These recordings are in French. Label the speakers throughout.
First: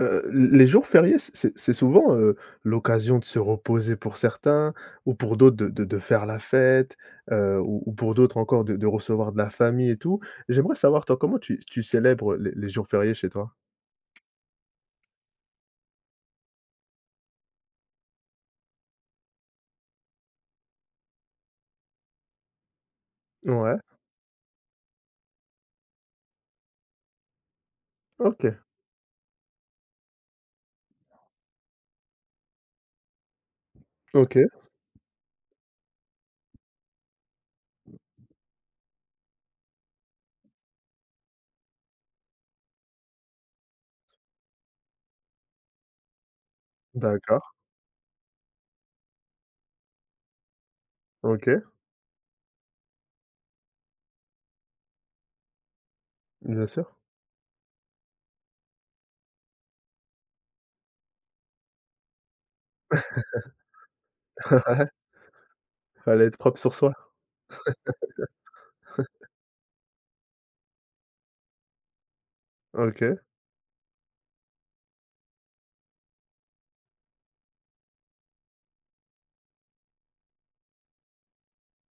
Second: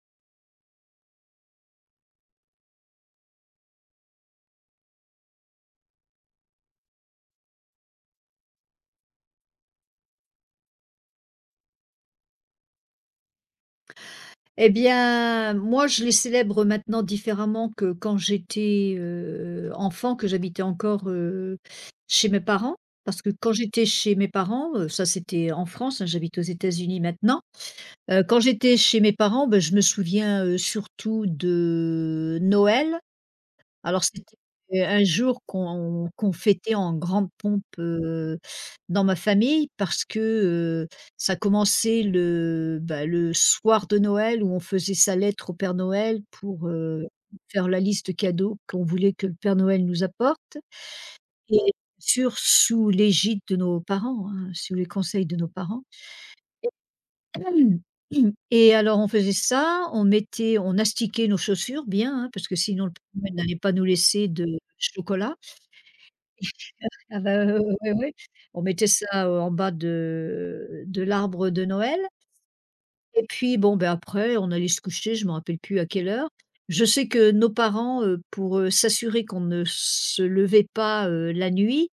Speaker 1: Les jours fériés, c'est souvent, l'occasion de se reposer pour certains ou pour d'autres de faire la fête, ou pour d'autres encore de recevoir de la famille et tout. J'aimerais savoir, toi, comment tu célèbres les jours fériés chez toi?
Speaker 2: Eh bien, moi, je les célèbre maintenant différemment que quand j'étais, enfant, que j'habitais encore, chez mes parents. Parce que quand
Speaker 1: Ouais.
Speaker 2: j'étais chez mes parents, ça c'était en France, hein, j'habite aux États-Unis maintenant. Quand
Speaker 1: OK.
Speaker 2: j'étais chez mes parents, bah, je me souviens, surtout de Noël. Alors c'était,
Speaker 1: OK.
Speaker 2: un jour qu'on fêtait en grande pompe, dans ma famille parce que, ça commençait le, bah, le soir de Noël où on faisait sa lettre au Père Noël pour,
Speaker 1: D'accord.
Speaker 2: faire la liste cadeaux qu'on voulait que le Père Noël nous apporte, et
Speaker 1: OK.
Speaker 2: bien sûr sous l'égide de nos parents, hein, sous les conseils de nos parents.
Speaker 1: Bien sûr.
Speaker 2: Et alors on faisait ça, on astiquait nos chaussures bien, hein, parce que sinon le Père Noël n'allait pas nous laisser de
Speaker 1: Ouais,
Speaker 2: chocolat.
Speaker 1: fallait être propre sur soi.
Speaker 2: Ah bah, ouais, ouais. On mettait ça, en bas de l'arbre de Noël,
Speaker 1: OK.
Speaker 2: et puis bon, ben, après, on allait se coucher, je me rappelle plus à quelle heure. Je sais que nos parents, pour, s'assurer qu'on ne se levait pas, la nuit,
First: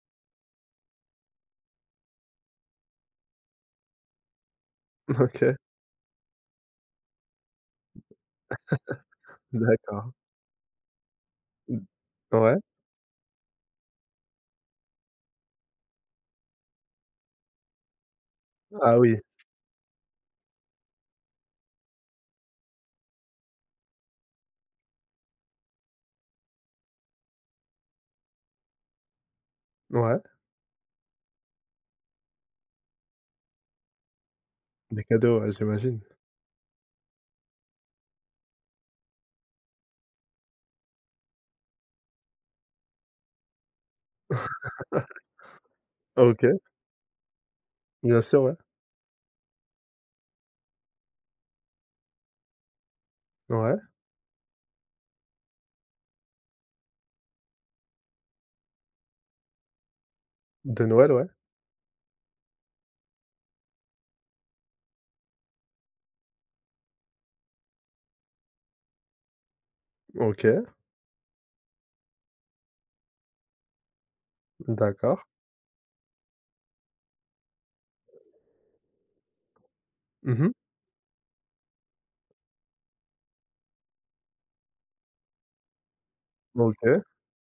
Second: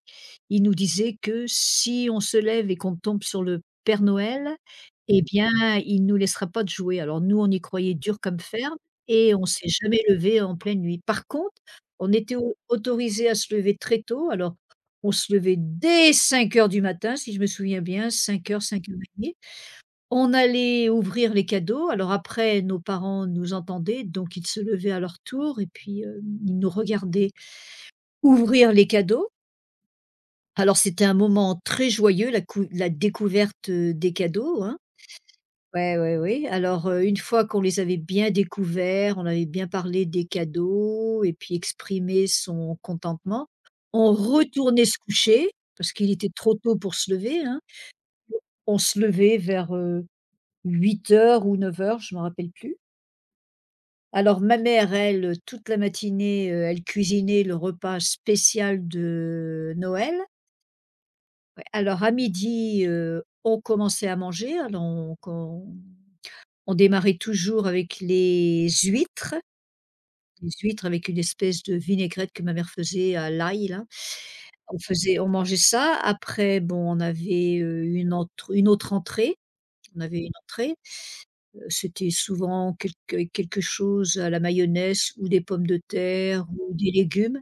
Speaker 2: ils nous disaient que si on se lève et qu'on tombe sur le Père Noël, eh bien,
Speaker 1: OK.
Speaker 2: il ne nous laissera pas de jouer. Alors nous, on y croyait dur comme fer et on s'est jamais
Speaker 1: D'accord.
Speaker 2: levé en pleine nuit. Par contre, on était au
Speaker 1: Ouais.
Speaker 2: autorisés à se lever très tôt. Alors, on se levait dès 5 heures du matin, si je me souviens bien,
Speaker 1: Ah oui,
Speaker 2: 05:00-05:30. On allait ouvrir les cadeaux. Alors après, nos parents nous entendaient, donc ils se levaient à leur tour et puis, ils nous regardaient ouvrir les cadeaux.
Speaker 1: ouais.
Speaker 2: Alors c'était un moment très joyeux, la découverte, des cadeaux, hein.
Speaker 1: Des cadeaux, ouais,
Speaker 2: Ouais,
Speaker 1: j'imagine.
Speaker 2: ouais, oui. Alors, une fois qu'on les avait bien découverts, on avait bien parlé des cadeaux et puis exprimé son contentement, on retournait se coucher parce qu'il était
Speaker 1: OK,
Speaker 2: trop tôt pour se lever, hein.
Speaker 1: bien sûr, ouais.
Speaker 2: On se levait vers, 8 heures ou 9 heures, je ne me rappelle plus.
Speaker 1: Ouais.
Speaker 2: Alors ma mère, elle, toute la matinée, elle cuisinait le repas spécial de Noël.
Speaker 1: De Noël, ouais.
Speaker 2: Ouais, alors à midi, on commençait à manger, alors on démarrait toujours avec
Speaker 1: OK,
Speaker 2: les huîtres avec une espèce de vinaigrette que ma mère faisait à l'ail là.
Speaker 1: d'accord.
Speaker 2: On mangeait ça, après bon, on avait, une autre entrée, on avait une
Speaker 1: Mmh mh.
Speaker 2: entrée c'était souvent quelque chose à la mayonnaise ou des pommes de terre ou des
Speaker 1: OK.
Speaker 2: légumes,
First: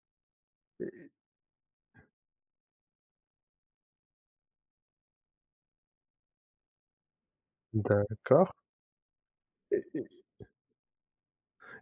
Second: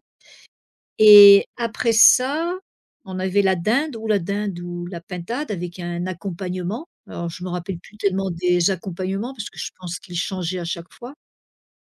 Speaker 2: et après ça, on avait la dinde ou la pintade avec un accompagnement. Alors je me rappelle plus tellement
Speaker 1: D'accord.
Speaker 2: des accompagnements parce que je
Speaker 1: Et
Speaker 2: pense
Speaker 1: et
Speaker 2: qu'ils changeaient à chaque fois.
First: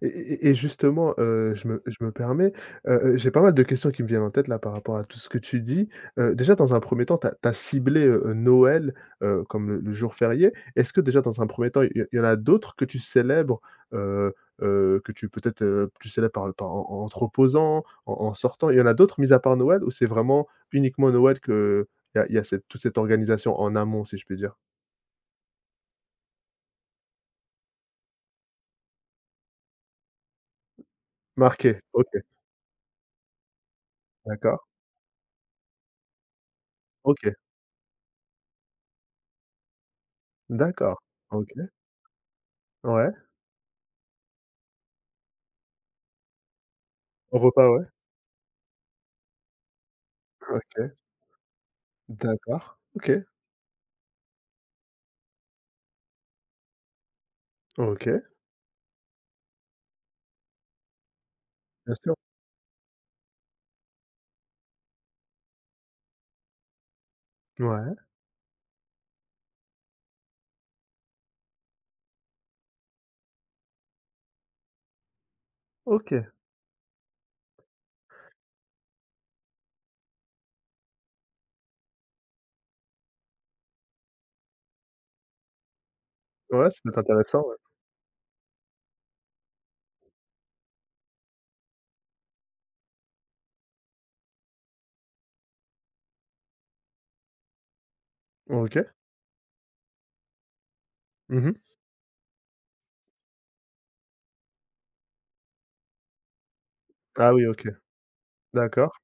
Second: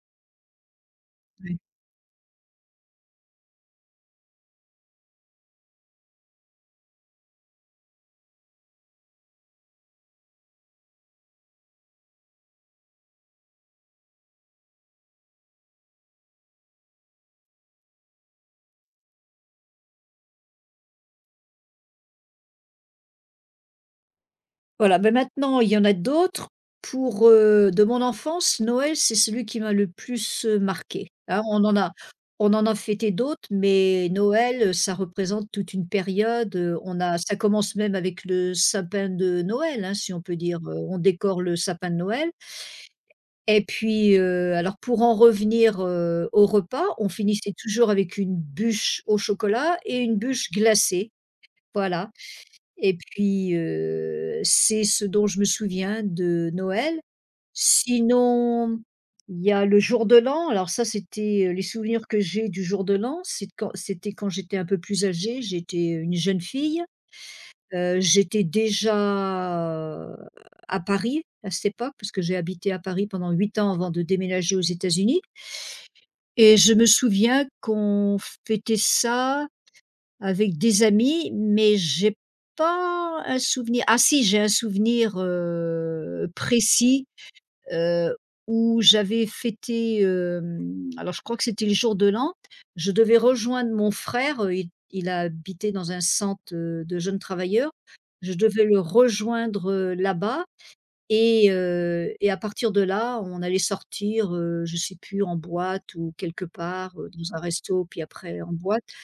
Speaker 1: et justement,
Speaker 2: Ouais.
Speaker 1: je me permets, j'ai pas mal de questions qui me viennent en tête là par rapport à tout ce que tu dis. Déjà dans un premier temps, tu as ciblé, Noël, comme le jour férié. Est-ce que déjà dans un premier temps, il y en a d'autres que tu célèbres, heu que tu peut-être, tu célèbres par en te reposant, en sortant? Il y en a d'autres mis à part Noël, ou c'est vraiment uniquement Noël qu'il y a cette toute cette organisation en amont, si je puis dire?
Speaker 2: Voilà, ben, maintenant il y en a d'autres. Pour, de mon enfance, Noël, c'est celui qui m'a le plus, marquée. Hein,
Speaker 1: Marqué, OK,
Speaker 2: on en a fêté d'autres, mais
Speaker 1: d'accord,
Speaker 2: Noël, ça représente toute une période, on a
Speaker 1: OK,
Speaker 2: ça commence même avec le sapin de Noël, hein, si on peut dire, on
Speaker 1: d'accord,
Speaker 2: décore
Speaker 1: OK,
Speaker 2: le sapin de Noël,
Speaker 1: ouais,
Speaker 2: et puis, alors pour en revenir, au repas, on
Speaker 1: au
Speaker 2: finissait
Speaker 1: repas, ouais,
Speaker 2: toujours avec une bûche au chocolat et une bûche
Speaker 1: OK.
Speaker 2: glacée, voilà.
Speaker 1: D'accord.
Speaker 2: Et
Speaker 1: OK.
Speaker 2: puis, c'est ce dont je me souviens de Noël.
Speaker 1: OK.
Speaker 2: Sinon, il y a le jour de l'an. Alors ça, c'était, les
Speaker 1: Bien
Speaker 2: souvenirs
Speaker 1: sûr.
Speaker 2: que j'ai du jour de l'an, c'est quand c'était quand j'étais un peu plus âgée, j'étais une jeune fille.
Speaker 1: Ouais.
Speaker 2: J'étais déjà, heu, à Paris à cette époque, parce que j'ai habité à Paris pendant 8 ans avant de déménager aux États-Unis,
Speaker 1: OK.
Speaker 2: et je me souviens qu'on fêtait ça avec des amis, mais j'ai pas un souvenir. Ah si, j'ai un souvenir,
Speaker 1: Ouais, ça peut être
Speaker 2: précis,
Speaker 1: intéressant, ouais.
Speaker 2: heu, où j'avais fêté, alors je crois que c'était le jour de l'an. Je devais rejoindre mon frère, il habitait dans un centre, de jeunes travailleurs. Je devais
Speaker 1: OK.
Speaker 2: le rejoindre, là-bas,
Speaker 1: Mmh
Speaker 2: et
Speaker 1: mh.
Speaker 2: heu et à partir de là, on allait sortir, je sais plus en boîte ou quelque part,
Speaker 1: Ah
Speaker 2: dans un
Speaker 1: oui, OK.
Speaker 2: resto, puis après en boîte.
Speaker 1: D'accord.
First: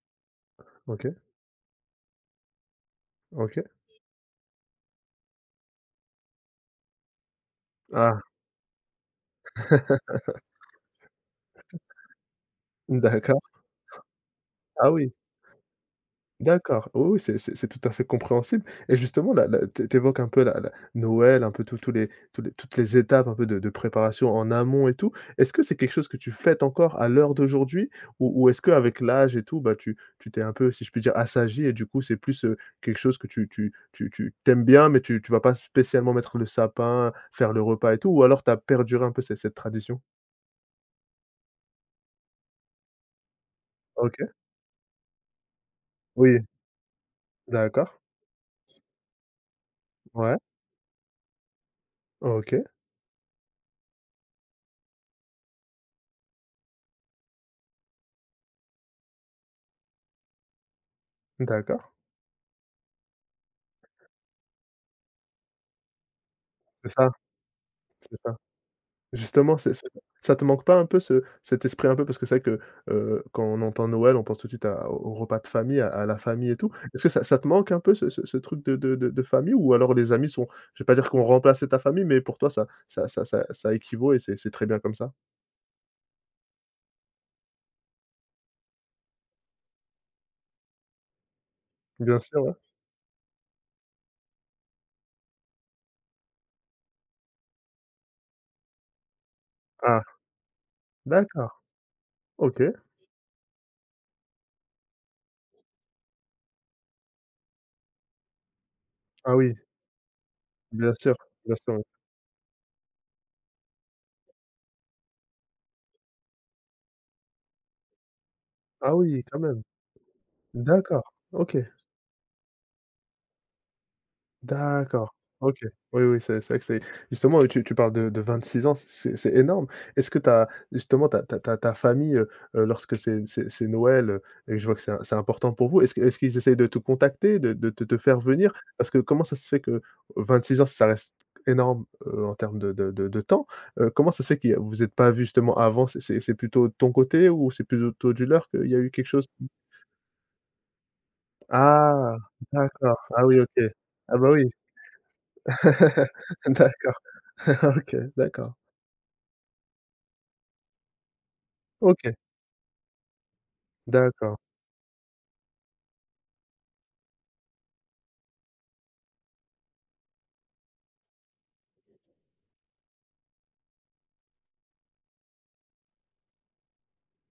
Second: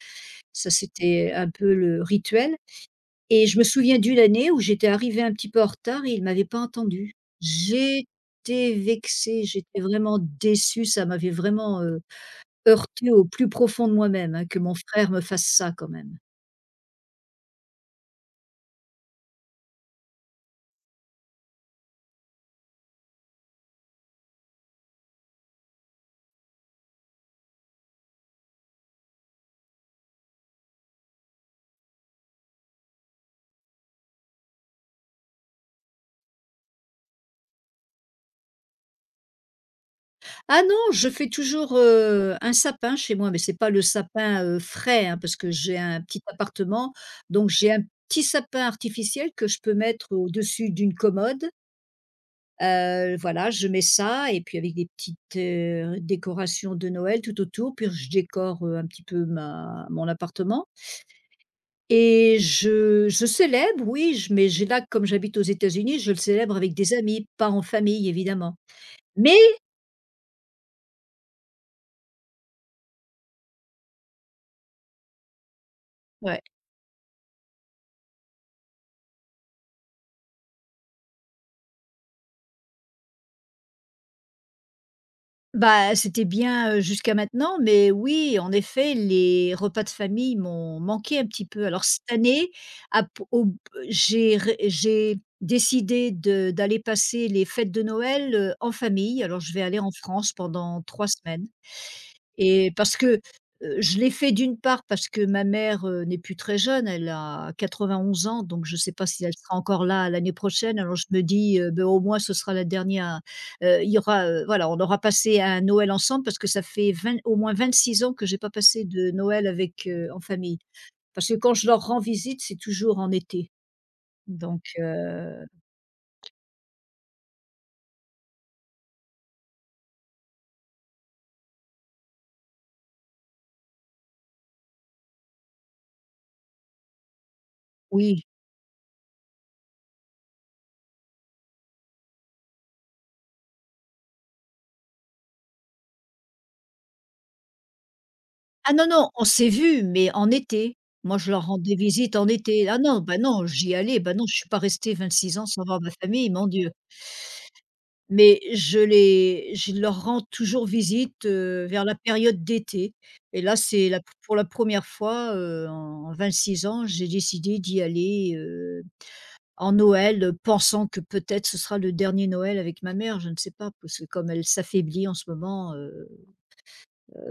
Speaker 2: Ça,
Speaker 1: OK.
Speaker 2: c'était un peu le rituel, et je
Speaker 1: OK.
Speaker 2: me souviens d'une année où j'étais arrivée un petit peu en retard et ils m'avait pas entendue.
Speaker 1: Ah!
Speaker 2: J'étais vexée, j'étais vraiment déçue, ça m'avait vraiment, heurtée au
Speaker 1: D'accord.
Speaker 2: plus profond de moi-même, hein, que mon
Speaker 1: Ah
Speaker 2: frère
Speaker 1: oui!
Speaker 2: me fasse ça quand même.
Speaker 1: D'accord, oui, oui, c'est tout à fait compréhensible, et justement là tu é évoques un peu la Noël, un peu tous tous les toutes les étapes un peu de préparation en amont et tout. Est-ce que c'est quelque chose que tu fêtes encore à l'heure d'aujourd'hui? Ou est-ce qu'avec l'âge et tout, bah, tu t'es un peu, si je puis dire, assagi, et du coup, c'est plus, quelque chose que tu t'aimes bien, mais tu vas pas spécialement mettre le sapin, faire le repas et tout? Ou alors tu as perduré un peu cette tradition?
Speaker 2: Ah non, je fais toujours, un sapin chez moi, mais c'est pas le
Speaker 1: OK,
Speaker 2: sapin, frais, hein, parce que j'ai un petit
Speaker 1: oui,
Speaker 2: appartement, donc j'ai un
Speaker 1: d'accord,
Speaker 2: petit sapin artificiel que je peux mettre
Speaker 1: ouais,
Speaker 2: au-dessus d'une commode.
Speaker 1: OK,
Speaker 2: Voilà, je mets ça, et puis avec des petites, décorations de Noël tout autour, puis je décore, un petit peu ma mon appartement,
Speaker 1: d'accord,
Speaker 2: et je célèbre, oui, je mais j'ai là, comme j'habite aux États-Unis, je le célèbre avec
Speaker 1: c'est
Speaker 2: des
Speaker 1: ça,
Speaker 2: amis, pas en famille
Speaker 1: c'est ça.
Speaker 2: évidemment. Mais
Speaker 1: Justement, c'est ça, ça te manque pas un peu ce cet esprit un peu, parce que c'est vrai que, quand on entend Noël, on pense tout de suite à au repas de famille, à la
Speaker 2: ouais.
Speaker 1: famille et tout. Est-ce que ça te manque un peu ce truc de famille, ou alors les amis sont, je vais pas dire qu'on remplace ta famille, mais pour toi ça équivaut et c'est très bien comme ça?
Speaker 2: Bah, c'était bien, jusqu'à maintenant, mais oui, en effet, les repas de famille m'ont manqué un petit peu. Alors cette
Speaker 1: Bien sûr,
Speaker 2: année,
Speaker 1: ouais.
Speaker 2: à p au b j'ai décidé de d'aller passer les fêtes de Noël, en famille. Alors je vais aller en
Speaker 1: Ah,
Speaker 2: France pendant 3 semaines.
Speaker 1: d'accord, OK.
Speaker 2: Et parce que, je l'ai fait d'une part parce que ma mère, n'est plus très jeune, elle a 91 ans, donc je ne sais pas si elle
Speaker 1: Ah oui,
Speaker 2: sera encore là l'année prochaine.
Speaker 1: bien
Speaker 2: Alors je
Speaker 1: sûr,
Speaker 2: me
Speaker 1: bien
Speaker 2: dis,
Speaker 1: sûr, oui.
Speaker 2: ben, au moins ce sera la dernière, il y aura, voilà, on aura passé un Noël ensemble parce que ça fait 20, au moins 26 ans que j'ai pas passé
Speaker 1: Ah
Speaker 2: de
Speaker 1: oui, quand
Speaker 2: Noël
Speaker 1: même.
Speaker 2: avec, en famille.
Speaker 1: D'accord,
Speaker 2: Parce que quand
Speaker 1: OK.
Speaker 2: je leur rends visite, c'est toujours en été. Donc,
Speaker 1: D'accord. OK. Oui, oui, c'est vrai que c'est, justement, tu parles de 6 ans, c'est énorme. Est-ce que tu as justement ta famille, lorsque c'est Noël, et je vois que c'est important pour vous, est-ce qu'ils essayent de te contacter, de te faire
Speaker 2: oui.
Speaker 1: venir? Parce que comment ça se fait que 26 ans, ça reste énorme, en termes de temps. Comment ça se fait que vous êtes pas vus justement avant? C'est plutôt de ton côté, ou c'est plutôt du leur qu'il
Speaker 2: Ah
Speaker 1: y a
Speaker 2: non,
Speaker 1: eu quelque
Speaker 2: non, on
Speaker 1: chose?
Speaker 2: s'est vus, mais en été. Moi, je leur rendais visite
Speaker 1: Ah!
Speaker 2: en été. Ah
Speaker 1: D'accord.
Speaker 2: non, bah
Speaker 1: Ah oui,
Speaker 2: non,
Speaker 1: OK.
Speaker 2: j'y allais, bah
Speaker 1: Ah
Speaker 2: non,
Speaker 1: bah
Speaker 2: je
Speaker 1: oui.
Speaker 2: suis pas restée 26 ans sans voir ma famille, mon Dieu.
Speaker 1: D'accord. Ah OK,
Speaker 2: Mais
Speaker 1: d'accord.
Speaker 2: je leur rends toujours visite, vers la
Speaker 1: OK,
Speaker 2: période d'été, et là, c'est la pour
Speaker 1: d'accord.
Speaker 2: la première fois, en 6 ans, j'ai décidé d'y aller, en Noël, pensant que peut-être ce sera le dernier Noël avec ma mère, je ne sais pas, parce que comme elle s'affaiblit en ce moment,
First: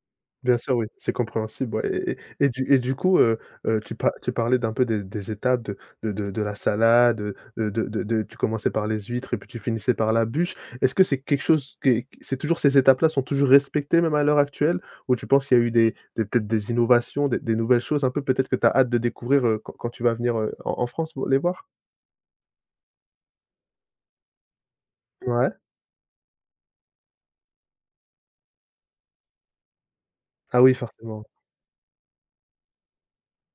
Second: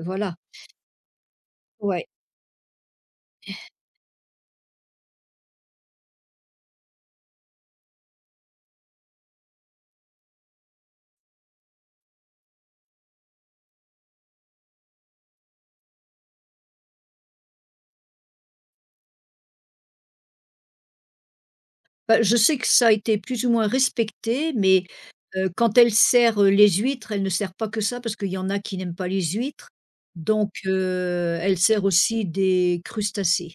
Speaker 2: voilà.
Speaker 1: Bien sûr, oui, c'est compréhensible,
Speaker 2: Ouais.
Speaker 1: ouais, du coup, tu parlais d'un peu des étapes de la salade, de tu commençais par les huîtres et puis tu finissais par la bûche. Est-ce que c'est quelque chose qui est c'est toujours ces étapes-là sont toujours respectées même à l'heure actuelle? Ou tu penses qu'il y a eu des peut-être des innovations, des nouvelles choses un peu peut-être que tu as hâte de découvrir, quand tu vas venir, en France, vo les voir?
Speaker 2: Bah, je sais que ça a été plus ou moins respecté, mais
Speaker 1: Ouais.
Speaker 2: quand elle sert, les huîtres, elle ne sert pas que ça parce qu'il y en a qui n'aiment pas les huîtres, donc
Speaker 1: Ah oui, forcément.
Speaker 2: elle sert aussi des crustacés.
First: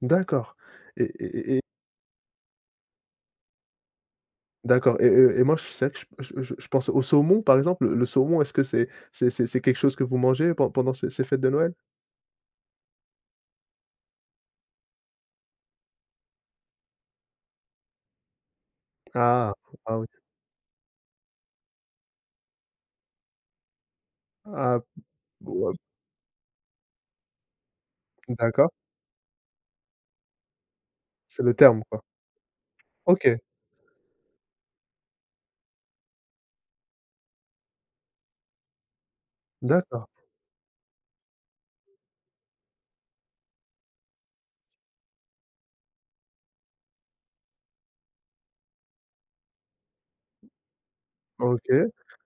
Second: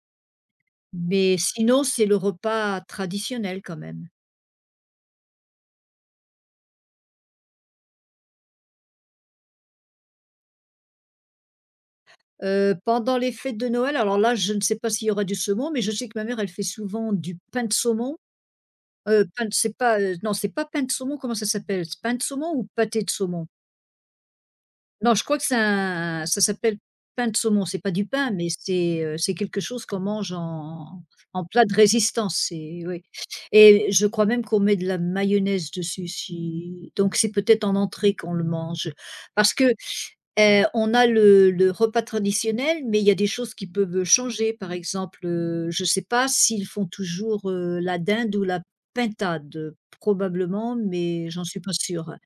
Speaker 1: D'accord et
Speaker 2: Mais
Speaker 1: et et
Speaker 2: sinon, c'est le repas traditionnel quand même.
Speaker 1: D'accord, et moi, je c'est vrai que je pense au saumon, par exemple. Le saumon, est-ce que c'est quelque chose que vous mangez pendant ces fêtes de Noël?
Speaker 2: Pendant les fêtes de Noël, alors là, je ne sais pas s'il y aura du saumon, mais je sais que ma mère, elle fait souvent du pain de saumon, pain
Speaker 1: Ah,
Speaker 2: de c'est
Speaker 1: ah
Speaker 2: pas,
Speaker 1: oui.
Speaker 2: non, c'est pas pain de saumon, comment ça s'appelle? C'est pain de saumon ou pâté de saumon?
Speaker 1: Ah,
Speaker 2: Non, je crois que c'est
Speaker 1: ouais,
Speaker 2: un ça s'appelle pain de saumon. C'est pas du pain, mais
Speaker 1: d'accord,
Speaker 2: c'est quelque chose qu'on mange en
Speaker 1: c'est
Speaker 2: en
Speaker 1: le
Speaker 2: plat de
Speaker 1: terme, quoi.
Speaker 2: résistance, c'est oui,
Speaker 1: OK,
Speaker 2: et je crois même qu'on met de la mayonnaise dessus si donc c'est peut-être en entrée qu'on le mange. Parce que,
Speaker 1: d'accord,
Speaker 2: on a le repas traditionnel, mais il y a des choses qui peuvent changer. Par exemple, je ne sais pas s'ils font toujours, la dinde ou la pintade, probablement, mais j'en suis pas
Speaker 1: OK,
Speaker 2: sûre.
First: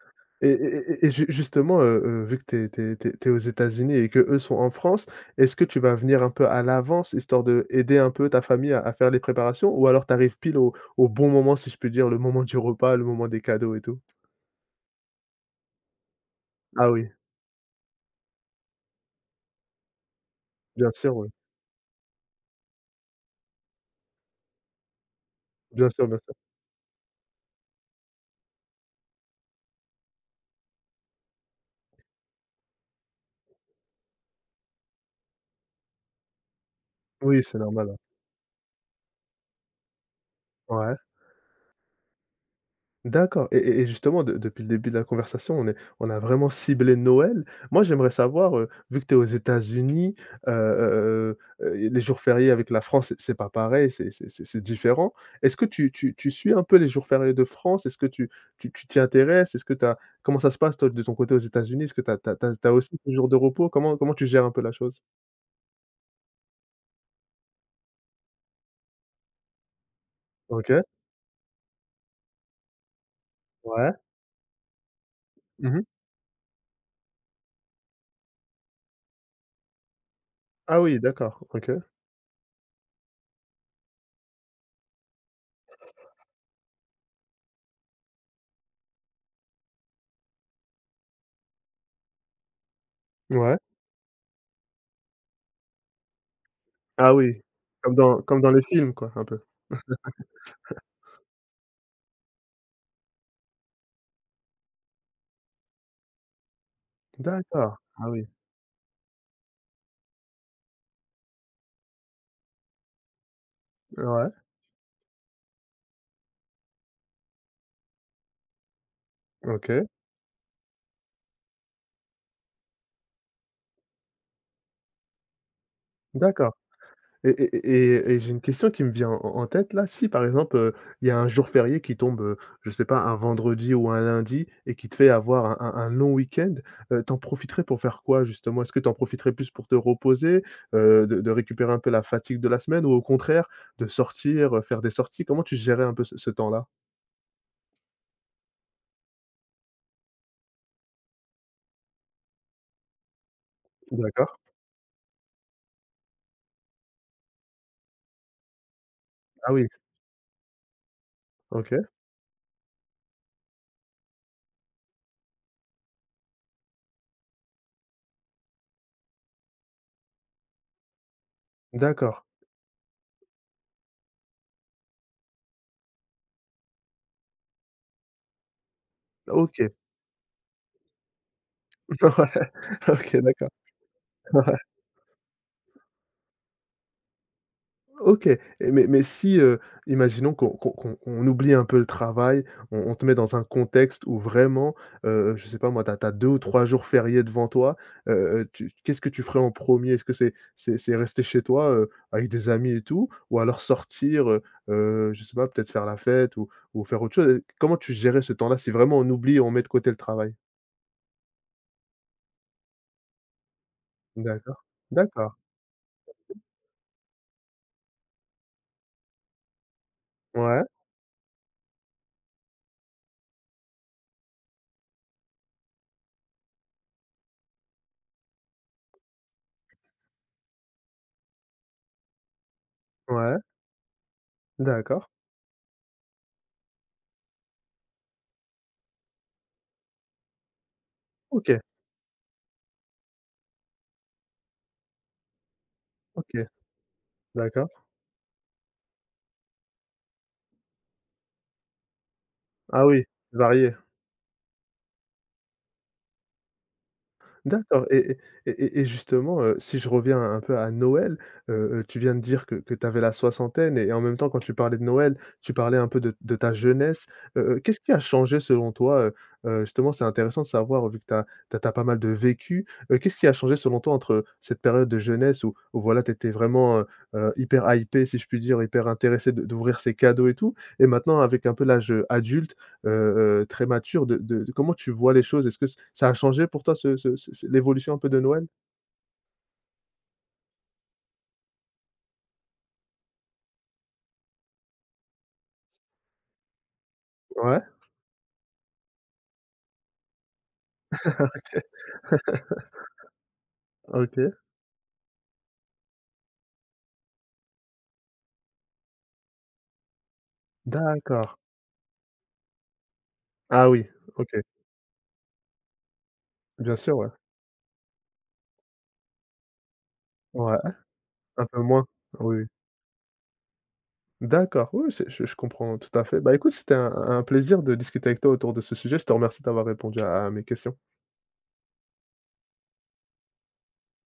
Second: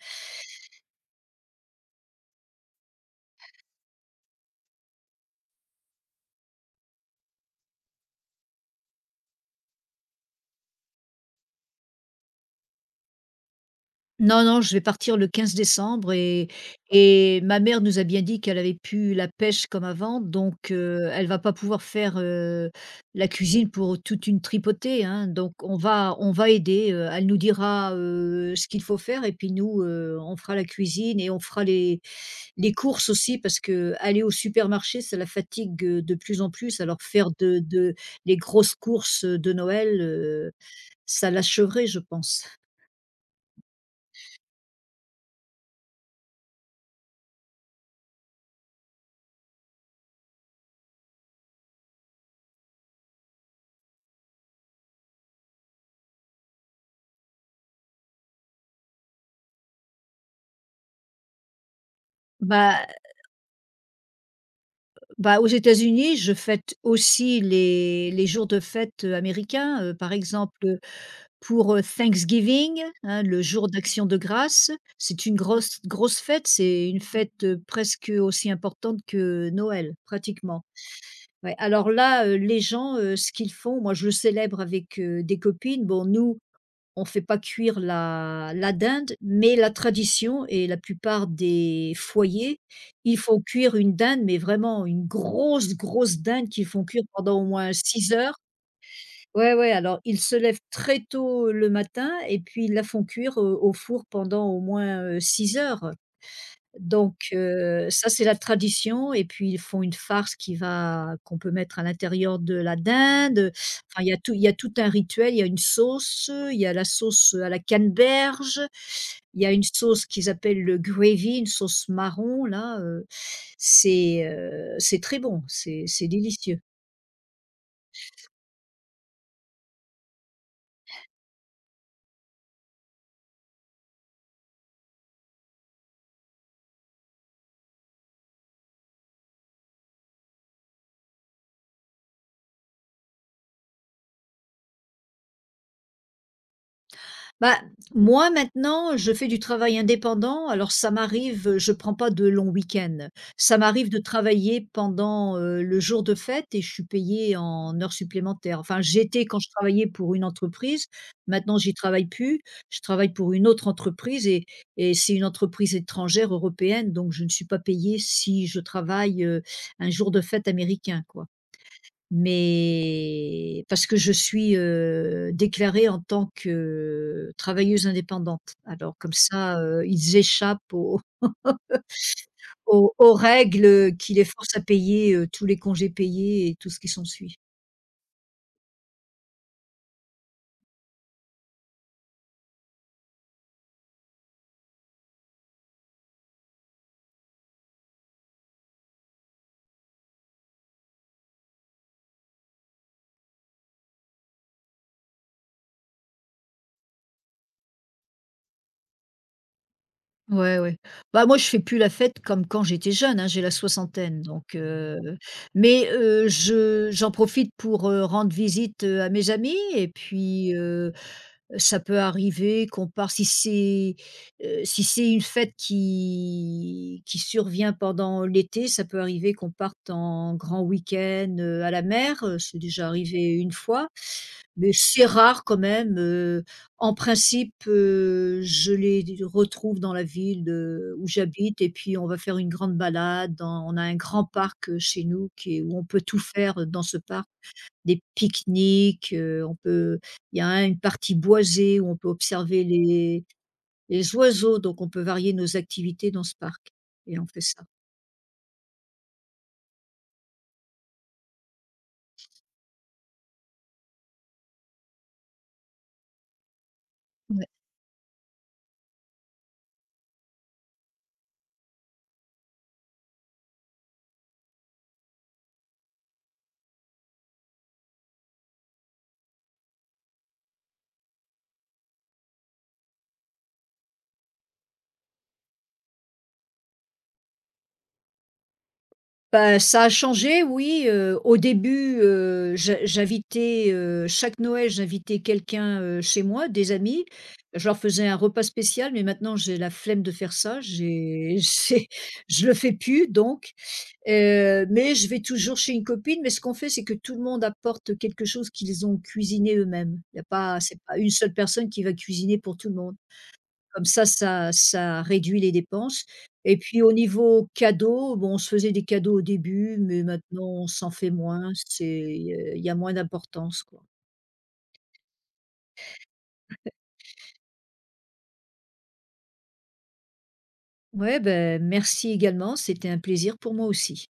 Speaker 1: ju justement, vu que tu es aux États-Unis, et que eux sont en France, est-ce que tu vas venir un peu à l'avance, histoire de aider un peu ta famille à faire les préparations? Ou alors tu arrives pile au bon moment, si je peux dire, le moment du repas, le moment des cadeaux et tout?
Speaker 2: Non, non, je vais partir le 15 décembre,
Speaker 1: Ah
Speaker 2: et ma mère nous a bien dit qu'elle avait pu la pêche comme avant, donc elle
Speaker 1: oui.
Speaker 2: va pas pouvoir faire, la cuisine pour toute une tripotée, hein, donc
Speaker 1: Bien sûr, bien
Speaker 2: on
Speaker 1: sûr.
Speaker 2: va aider, elle nous dira, ce qu'il faut faire, et puis nous, on fera la cuisine et on fera les courses aussi parce que aller au supermarché, ça la fatigue, de plus en plus. Alors faire
Speaker 1: Oui, c'est
Speaker 2: de
Speaker 1: normal,
Speaker 2: de
Speaker 1: hein.
Speaker 2: les grosses courses de Noël,
Speaker 1: Ouais.
Speaker 2: ça l'achèverait, je pense.
Speaker 1: D'accord, justement, de depuis le début de la conversation, on a vraiment ciblé Noël. Moi, j'aimerais savoir, vu que tu es aux États-Unis, et les jours fériés avec la France, c'est pas pareil, c'est différent. Est-ce que tu suis un peu les jours fériés de France? Est-ce que tu t'y intéresses? Est-ce que t'as comment ça se passe toi de ton côté aux États-Unis? Est-ce que tu
Speaker 2: Bah
Speaker 1: aussi ces jours de repos? Comment tu gères un peu la chose?
Speaker 2: Bah, aux États-Unis, je fête aussi les jours de fête, américains, par exemple,
Speaker 1: OK,
Speaker 2: pour, Thanksgiving, hein, le jour
Speaker 1: ouais.
Speaker 2: d'action de grâce. C'est une grosse
Speaker 1: Mmh
Speaker 2: grosse fête, c'est une fête, presque aussi importante que Noël, pratiquement.
Speaker 1: Ah oui, d'accord,
Speaker 2: Ouais,
Speaker 1: OK.
Speaker 2: alors là, les gens, ce qu'ils font, moi je le célèbre avec, des copines. Bon, nous, on fait pas cuire la dinde, mais la tradition et la plupart des foyers, ils font
Speaker 1: Ouais.
Speaker 2: cuire une dinde, mais vraiment une grosse, grosse dinde qu'ils font cuire
Speaker 1: Ah
Speaker 2: pendant
Speaker 1: oui,
Speaker 2: au moins
Speaker 1: comme
Speaker 2: 6
Speaker 1: dans
Speaker 2: heures.
Speaker 1: comme dans les films, quoi, un peu?
Speaker 2: Ouais, ouais, alors ils se lèvent très tôt le matin et puis ils la font cuire, au four pendant au moins, 6 heures. Donc,
Speaker 1: D'accord. Ah
Speaker 2: ça c'est
Speaker 1: oui.
Speaker 2: la tradition, et puis ils font une farce qui va qu'on peut mettre à l'intérieur de la dinde, enfin
Speaker 1: Ouais.
Speaker 2: il y a tout un rituel, il y a une sauce, il y a la sauce à la canneberge, il y a une
Speaker 1: OK.
Speaker 2: sauce qu'ils appellent le gravy, une sauce marron là, c'est très bon, c'est
Speaker 1: D'accord.
Speaker 2: délicieux.
Speaker 1: J'ai une question qui me vient en tête là. Si par exemple, il y a un jour férié qui tombe, je sais pas, un vendredi ou un lundi, et qui te fait avoir un long week-end, tu profiterais pour faire quoi justement? Est-ce que t'en profiterais plus pour te reposer, de récupérer un peu la fatigue de la semaine, ou au contraire de sortir, faire des sorties? Comment tu gérais un peu ce temps-là?
Speaker 2: Bah, moi maintenant, je fais du travail indépendant, alors ça m'arrive, je prends pas de longs week-ends. Ça m'arrive de
Speaker 1: D'accord.
Speaker 2: travailler pendant, le jour de fête, et je suis payée en heures supplémentaires. Enfin, j'étais quand je
Speaker 1: Ah oui.
Speaker 2: travaillais pour une entreprise, maintenant j'y
Speaker 1: OK.
Speaker 2: travaille plus. Je travaille pour une autre entreprise, et c'est une entreprise étrangère européenne, donc je ne suis pas payée si je travaille, un jour de fête américain, quoi.
Speaker 1: D'accord.
Speaker 2: Mais parce que je suis, déclarée en tant que travailleuse indépendante. Alors comme ça,
Speaker 1: OK.
Speaker 2: ils échappent aux
Speaker 1: Ouais.
Speaker 2: aux aux
Speaker 1: OK, d'accord.
Speaker 2: règles, qui les forcent à payer, tous les congés payés et tout ce qui s'ensuit.
Speaker 1: OK, mais si, imaginons qu'on qu'on qu'on on oublie un peu le travail, on te met dans un contexte où vraiment, je sais pas moi, tu as 2 ou 3 jours fériés devant toi, tu qu'est-ce que tu ferais en premier? Est-ce que c'est rester chez toi, avec des amis et tout? Ou alors sortir, je sais pas, peut-être faire la fête, ou faire autre chose? Comment tu gérais ce temps-là, si vraiment on oublie et on met de côté le travail?
Speaker 2: Ouais, ouais. Bah, moi, je fais plus la fête comme quand j'étais jeune, hein, j'ai la soixantaine, donc,
Speaker 1: D'accord, d'accord.
Speaker 2: mais je j'en profite pour, rendre visite, à mes amis, et puis,
Speaker 1: Ouais,
Speaker 2: heu Ça peut arriver qu'on part, si c'est, si c'est une fête qui survient pendant l'été, ça peut arriver qu'on parte en grand week-end, à la mer, c'est déjà arrivé
Speaker 1: ouais,
Speaker 2: une fois, mais c'est
Speaker 1: d'accord.
Speaker 2: rare quand même, en principe, je les retrouve dans la ville, où
Speaker 1: OK,
Speaker 2: j'habite, et puis on va faire une grande balade dans on a un grand parc, chez nous qui est où on peut tout
Speaker 1: OK,
Speaker 2: faire. Dans ce parc,
Speaker 1: d'accord.
Speaker 2: des pique-niques, on peut, il y a un une partie boisée où on peut observer
Speaker 1: Ah oui, varié.
Speaker 2: les oiseaux, donc on peut varier nos activités dans ce parc et on fait ça.
Speaker 1: D'accord, justement, si je reviens un peu à Noël, tu viens de dire que tu avais la soixantaine, et en même temps, quand tu parlais de Noël, tu parlais un peu de ta jeunesse.
Speaker 2: Ouais.
Speaker 1: Qu'est-ce qui a changé selon toi? Justement, c'est intéressant de savoir vu que tu as pas mal de vécu. Qu'est-ce qui a changé selon toi entre cette période de jeunesse où voilà, tu étais vraiment, hyper hypé, si je puis dire, hyper intéressé de d'ouvrir ces cadeaux et tout, et maintenant avec un peu l'âge, adulte, heu très mature, de comment tu vois les choses? Est-ce que ça a changé pour toi l'évolution un peu de Noël?
Speaker 2: Bah, ça a changé, oui, au début, j'invitais, chaque Noël, j'invitais quelqu'un, chez moi, des amis.
Speaker 1: Ouais,
Speaker 2: Je leur faisais un repas spécial, mais maintenant j'ai la flemme de faire ça, j'ai j'ai je le fais plus, donc
Speaker 1: OK,
Speaker 2: Mais je vais toujours chez une copine, mais ce qu'on fait, c'est que tout le monde apporte quelque chose qu'ils ont cuisiné eux-mêmes. Il y a pas, c'est pas une seule
Speaker 1: d'accord.
Speaker 2: personne qui va cuisiner pour tout le monde.
Speaker 1: Ah
Speaker 2: Comme
Speaker 1: oui,
Speaker 2: ça,
Speaker 1: OK,
Speaker 2: ça réduit les dépenses, et
Speaker 1: bien
Speaker 2: puis au
Speaker 1: sûr, ouais.
Speaker 2: niveau cadeaux, bon, on se faisait des cadeaux au début, mais maintenant
Speaker 1: Ouais,
Speaker 2: on s'en fait
Speaker 1: un
Speaker 2: moins,
Speaker 1: peu moins,
Speaker 2: c'est,
Speaker 1: oui, oui.
Speaker 2: il y a moins d'importance, quoi.
Speaker 1: D'accord, oui, oui, c'est je comprends tout à fait. Bah, écoute, c'était un plaisir de discuter avec toi autour de ce sujet. Je te remercie d'avoir répondu à mes questions.
Speaker 2: Ouais, ben merci également, c'était un plaisir pour moi aussi.